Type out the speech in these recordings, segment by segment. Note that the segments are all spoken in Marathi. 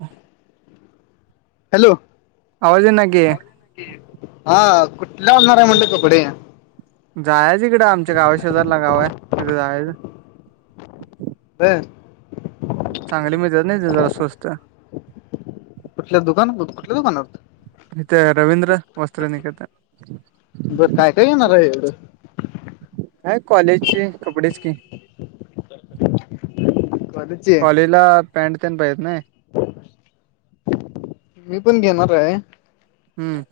ह. हॅलो आजी नागी हा कुठला असणार आहे म्हणत कपडे जायच इकडं आमच्या गावा शेजरला गाव आहे तिथं जायचं. ह. चांगली मिळतात नाही जरा स्वस्त कुठल्या दुकानावर हो कुठल्या दुकानावरत म ते रवींद्र. वस्त्र निकेतन बस काय काय येणार एवढं. काय कॉलेजची कपडे की- का? कॉलीला पॅ्ट त्यान पाहि येत नाही. मी पण घेणार आहे. हम्म.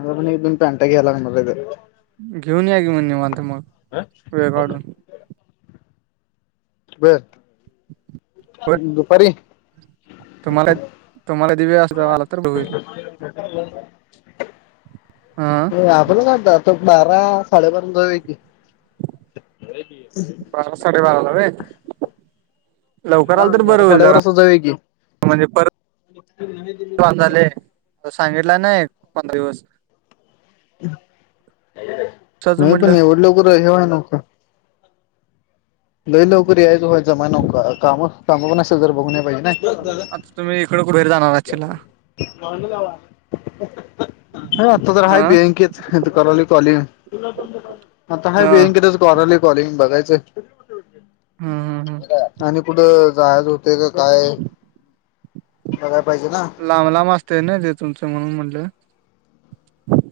आ पण एक दोन पॅनटा घ्याय लागणारथ. घेऊन याग म्हणवता मग हह वेळ हो ना. काढून बस होय दुपारी तुम्हाला तुम्हाला दिव्य अस आला तर बघईल हा नाही आपण काढतात तर बारा साडेबारा जाऊ क बार साडे बाराला लवकरला हा तर बरं बारा होईल जरा साडेबारा असं जाऊया की म्हणजे परत झाले. सांगितला ना पंधरा दिवस कशाचं नाही पण म्हटलं एवढ लोकवाय न का? लई लवकररी यायच व्हायचमा न काम काम पण असेल जर बघण्या पाहिजे. ना आता तुम्ही इकडं उभेर जाणार आचेला गन जावा. हा आता तर हाय हा बियाँंकेत कराल कॉली. आता ह हा बींकडेच कॉलल कॉलिंग बघायचंय. हम हम हम. आणि कुठं जाहाज होते का काय बगाय पाहिजे ना. लांब लांब असते ना ते तुमचं म्हणून म्हटलं.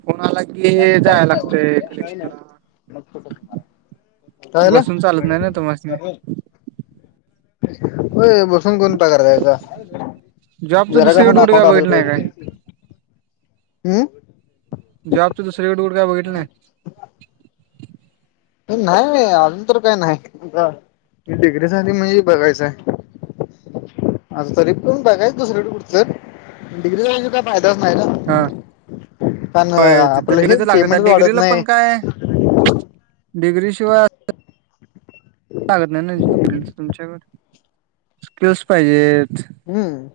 फोन आला की त्या कायच जायला नाही लागतय बरट कलेक्शनला तुम. कायलं. बसून चालत नाही ना तुम्हासनी हो बसून कोण प कतायचा जॉबचं जरा काासून दुसरीकडे कुठं अकाउंट काय आलेला बघितलं नाही पाहिजे. काय हम्. जबाबच्या दुसरीकडेकडे काय बघित. लंय नाही अजून तर काही नाही. डग्रीसाठी म्हणजे बघायचंय. आता तरी करण ब कायच दुसरकडे कुचं डिग्री जायची का. फायदाच नाही ना. हा पण होय तिथं आपलं हे डिग्रीच लागतात पेमेंटच वाढत नाही. डग्री सिवाय. सगत नाही नाही तुमच्यावर. स्किल्स पाहिजेत. हम्म.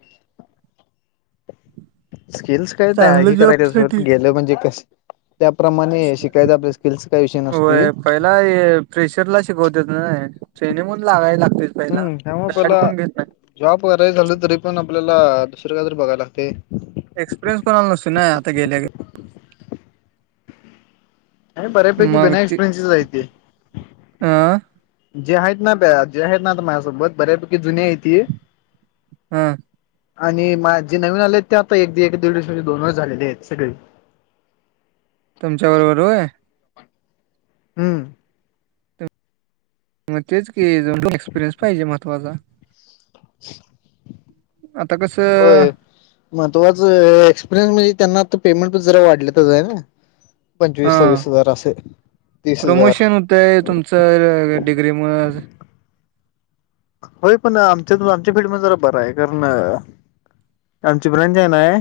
स्किल्स कायत चांगलं हे जॉब करायलाोत साठी गेलं म्हणजे कस. त्याप्रमाणे शिकायच आपल्या स्किल्स काय विषय नसतोय. ला प्रेशर ला शिकवतेत ना ट्रेन मून लागावी लागते. हम्म हव्हा पला. जॉब कराय झालं तरी पण आपल्याला दुसरं काय जरी बघायला लागते. एक्सपिरिन्स पणाला नस ना नाही आता गेल्या. नाही बऱ्यापैकी बि एक्परयन्सेस आहे. तये हां. जे आहेत ना प्या जे आहेत ना माझ्यासोबत बऱ्यापैकी जुन आहे ती. हम्म. आणि मा जे नवीन आले आहेत ते आता एक द दीड दिस म्हजे दोनच झालेले आहेत सगळे. तुमच्या बरोबर आहे. हम्म. मग तेच की एक्सपिरियन्स पाहिजे महत्वाचा. [inaudible] आता कसं. महत्वाचं एक्सपिरियन्स म्हणजे त्यांना आ. पेमेंट पण जरा वाढले तरच आहे ना पंचवीस हा सव्वीस हजार असे तीस हजार. ते तुमचं डिग्री म्ह. होय पण आमच्या आमच्या फिड म जरा बर आहे कारण. आमची प्रणजय ना आहे.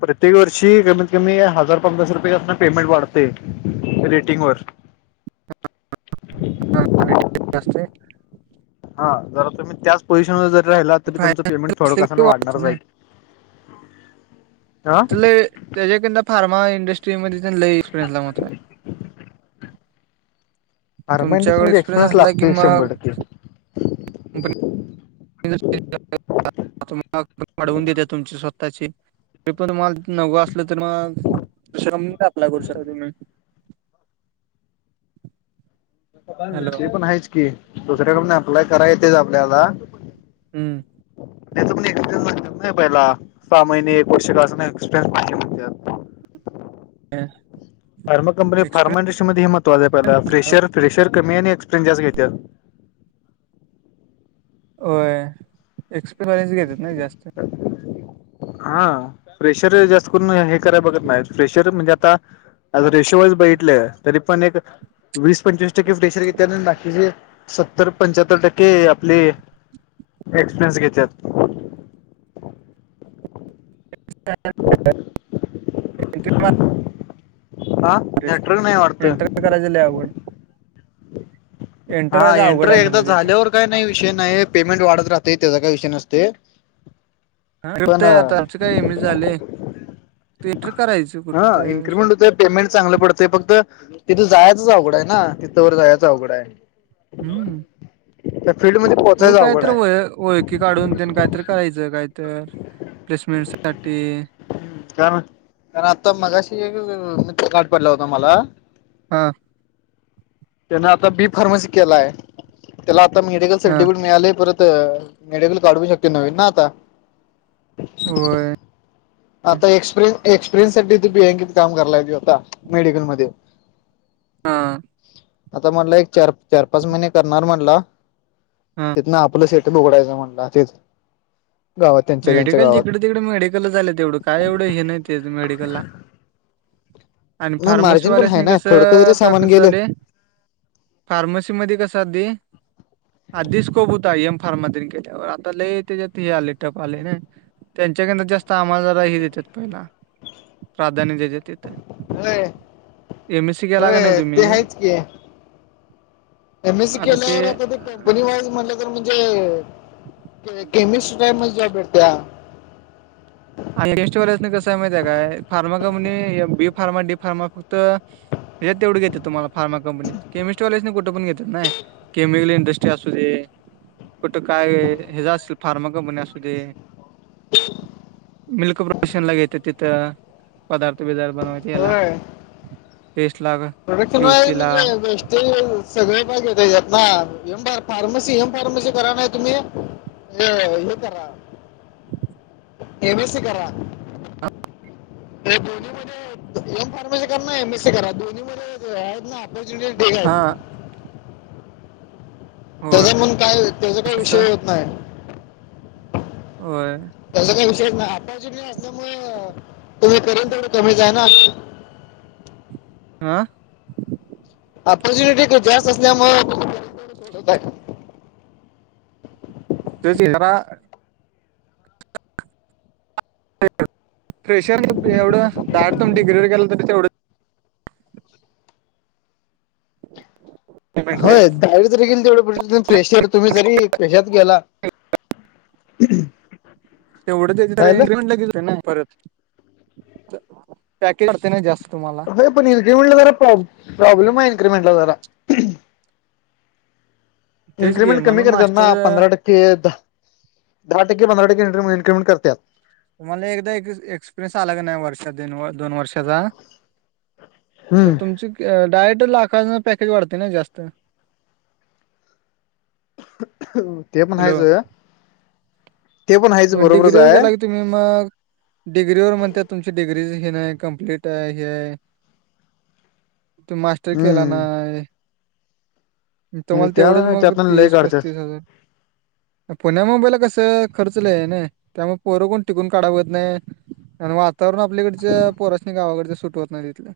प्रत्येक वर्षी कमीत कमी हजार पन्नास रुपये कर असना पेमेंट वाढते रेटिंग वर. ह. ह असते हा जरा तुम्ही त्याच पोझिशन वध्ये जरी राहिला तरी तुमचं पेमेंट थोडं कसा वाढणारच आहे. हा त त्याच्याक फार्मा इंडस्ट्री म त्यां एक्सपिरियन्स लात. अरा म तुमच्याकडे एक्सपिरियन्स इंटजक्सपिरयनस असला की लातो मग शभर टक्के. मलाडवून देते तुमची स्वतःची पण त मला नवं असलं तर मग त रम अ्लाय करू शकता तुम्ही? हॅलो पण आहेच की दुसऱ्याकड अप्लाय करा येतच आपल्याला हम्म त्याच पण एक नाही पहिला सा महिने पोका एक्सपरियन्स नाहीणतत ह फार्मा कंपनी फार्मा इंडस्ट्रीमध्येध्ये हे महत्वां आहे पल्याला फेशर फ्रेशर कमी आणि एक्पिरें्स घेते. होय एक्सप्रेस वाेस घेतात ना जास्त. [inaudible] हा प्रेशर जास्त करून हे कराय बघत नाही प्रेशर म्हणजे आता आ रेशो वस बितले तरी पण एक वीस पंचवीस टक्के्ट रेशर घेते बाकीचे सत्तर पंच्याहत्तर टक्के आपले एक्सपिरियन्स घेतात. [unintelligible] [unintelligible] हा टरिस्टी नेटवर्क नाही वाटतं एंटर करायच लवड हा करायचं अवघड एंट्री आहे एकदा म्हटलं तिथं. झाल्यावर काही नाही विषय नाही पेमेंट वाढत राहते त्याचा काय विषय नसते पण आताच काय ए म झालेय थिएटर करायचं कुठे हा तर इन्क्रीमेंट होते पेमेंट चांगलं पडतें फक्त तिथं जायच अवघडा आहे ना तिथं ववर जायचं अवघडा आहे. हम्म त्या फील्डमध्ये श होू पोहोचायचं अवघड कायत्र आहे की काढून देन काहीत करायचं काय तर प्लेसमेंट साठी कारण कारण आता मगाशीत गठ पडला होता मला हा त्यांन आता बी फार्मसी केलाय त्याला आता मेडिकल हा सर्टिफिकेट मिळाले परत मेडिकल काढू शक्य नव्न ना आता वय. आता एक्सपिरिय एक्सपिरियन्सठी त बिँ क काम कय आता मेडिकलमध्येध्ये. [unintelligible] हा. आता म्हटला एक चार चार पाच महिने करणार म्हटला हा. तिथन आपलं शेट बुघडायं म्हण ते मेडिकल जिकडे तिकडे मेडिकल झाले तेवढं काय एवढं हे नाही ते मेडिकलला आणि नाही मार्जिन पण फार्मसीवाल्याच आहे नाही ना थोडक कसं जरी आता सामान कसं गेलं झालं फार्मसी मध्ये कस आधी आधी स्कप होता एम फार्मातने केल्यावर आता लय त्याच्यात हे आले. प आले ना त्यांच्याक जास्त आम्हाला जही देतात पहिला प्राधान्य द्यायचे तिथे होय एमएसी केेला का नाही होय तुम्ही ते आहेच की एम एससी केल्यावर आता ते कंपनी वाईज म्हटलं तर म्हणजे केमिस्ट कायमजय पेर त्या आणि टेस्ट वच कस आहे माहिती आहे काय pharma company B pharma D pharma फक्त यात तेवढ घेत तु्हाला फार्मा कंपनी केमिस्ट्रीवालेजने कठं पण घेत नाही केमिकल इंडस्ट्री असू दे कुठं काय हे ज असतील फार्मा कंपनी असू दे [unintelligible] मिल्क प्रोशन लाग ययेतं तिथं पदार्थ बिदार्थ बनवाय ला होय टेस्ट ला क्युसी ला ते सगळे बाग येतच्यात ना हेम फार्मसी हेम फार्मसी करा ना तुम्ही अ येतार ए बससी करा. अरे दोन्ही मध्ये एम फार्मसी करा ना एम एस सी करा दोन्ही मध्ये आहेत ना ु ेक हा आहेत. होय त्याचा म्हणून काय त्याचा काही असं विषय होत नाही. होय. त्याचा काही विषय नाही आता असल्यामुळे तुम्ही करेल तर त्या जाय ना आं अपॉर्च्युनिटी ख जास्त असल्या म त तरा प्रेशर मग एवढं दाड तुमडग्रीवर गेलं तर तेवढं पेमेंट द्या होय ा तरी गे ज तेवढ पेशीर तुम्ही जरी पेशात गेला कायलं तेवढंचेच परत पॅकेज पते ना जास्त तुम्हाला पण इनक्रीमेंटला जरा प्रॉ प्रॉब्लेम आहे इनक्रीमेंटला जरा तेच घे इन्क्रिमेंट कमी म्हणून करत ना मास्टर पंधरा टक्के ते द दहा टक्के पंधरा टक्के इन्क्रीिमेंट करतात तुम्हाला एकदा एक्सपिरियन्स आला क नाही वर्षात दोन वर्षाचा तर हम्म तुमची डायट लाखांना पॅकेज वाढते ना जास्त ते पण हॅलो हाचोया मग डिग्री वर गेला की तुम्ही मग डिग्री व म्हणत तुमची डिग्रीज हेी नाही कम्प्लीट आहे हे आहे तू मास्टर केला ना हम्म तुम्हाला तेवढंच त्या मग त्यातून लय तीस काढतात पस्तीस हजार पुण्या मोबाईल कसं खर्चल आहे ना त्यामुळे पोरं कोण टिकून काढावत नाही आणि वा तरण आपल्याकडच्या पोरसणी गावाकडच सुटवत नाही तिथलं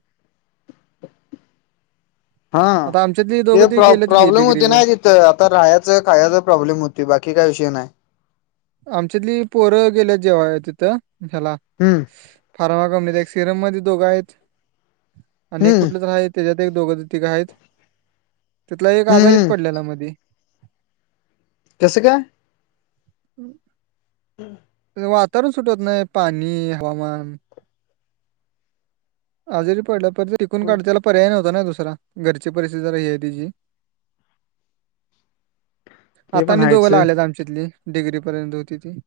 हा आता आमच्यातली दोघं ते ती प्रॉ गेलेत की प्रॉब्लेम होते ना डिग्रीवर आता राहायच काय प्रॉब्लेम होती बाकी काही विषय नाही आमच्यातली पोरं गेल्या जेव्हा आहे तिथं ह्याला हम्म फारमा कंनीत एक सिरम मध्ये दोघं आहेत आणिक हम्म कुठलेच आहेत त्याच्यात एक दोघ तघ आहेत त्यािथला एक हम्म आजारीच हम्म पडलेला मध कसं काय हम् हम् वातावरण सुटवत नाही पाणी हवामान हजेरी पडल्या परर्य टिकून काढताला पर्याय नव्हता ना दुसरा घरची परिस्थिती ज ह आहे तिची ते आता पण नाही दोघं हायचं लागल्यात आमच्यातली डिग्री पर्यंत होती ती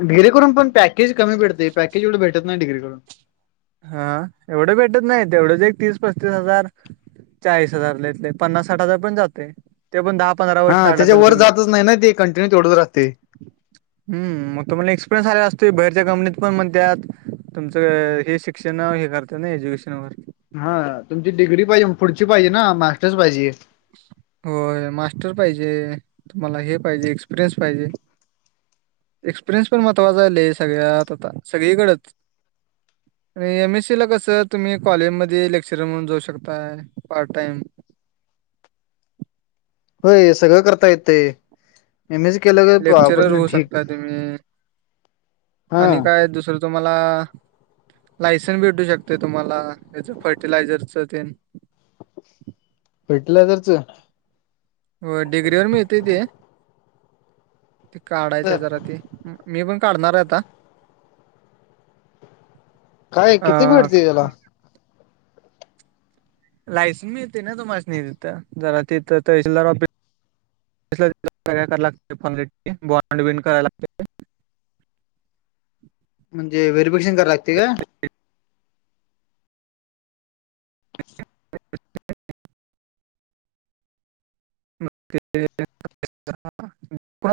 डग्रीे करून पण पॅके कमी भटते पॅके एवढे भेटत नाही डगेडून हा एवढं भेटत नाही तेवढंच एक तीस पस्तीस हजार चाळीस हजारलाेतले पन्नास साठ हजार पण जाते ते पण दहा पंधरा हा वर्ष काढला त्याच्या तर वर तुम्ही जातच नाही ना ते कंटिन्यू तेथोड असते हम मग तुम्हाला एक्सपिरियन्स आलेला असतो बाहेरच्या कंपनीत पण म्हणतात तुमच शिक्षण हे करत ना एज्युकेशन वगर हा तुमची डिग्री पाहिजे पुढची पाहिजे ना मास्टर्स पाहिजे हो मास्टर पाहिजे तुम्हाला हे पाहिजे एक्सपिरियन्स पाहिजे एक्सपिरियन्स पण महत्वाचालेय सगळ्यात आता सगळीकडेच आणि एम एस सी ला कसं तुम्ही कॉलेजमध्येध्ये लेक्चर म्हणून जाऊ शकताय पार्ट टाइम होय सगळं करता येते एम एच केलं लेक्चरर होऊ ठीक. शकता तुम्ही आणि हा काय दुसरं तुम्हाला लायसन भेटू शकते तुम्हाला या फर्टिलायझरच ते भेटलं तरच हो डिग्री वर मिीळतेय ते ते तर काढायचंय जरा ते मी पण काढणार आहे आता काय किती अ भेडते त्याला लायसन मिळते ना तुम्हा तथ जरा तिथं करा लाग फ बॉनड बंड कराय लागते म्हणजे व्हेरीफिकेशन कराय लागते का ह म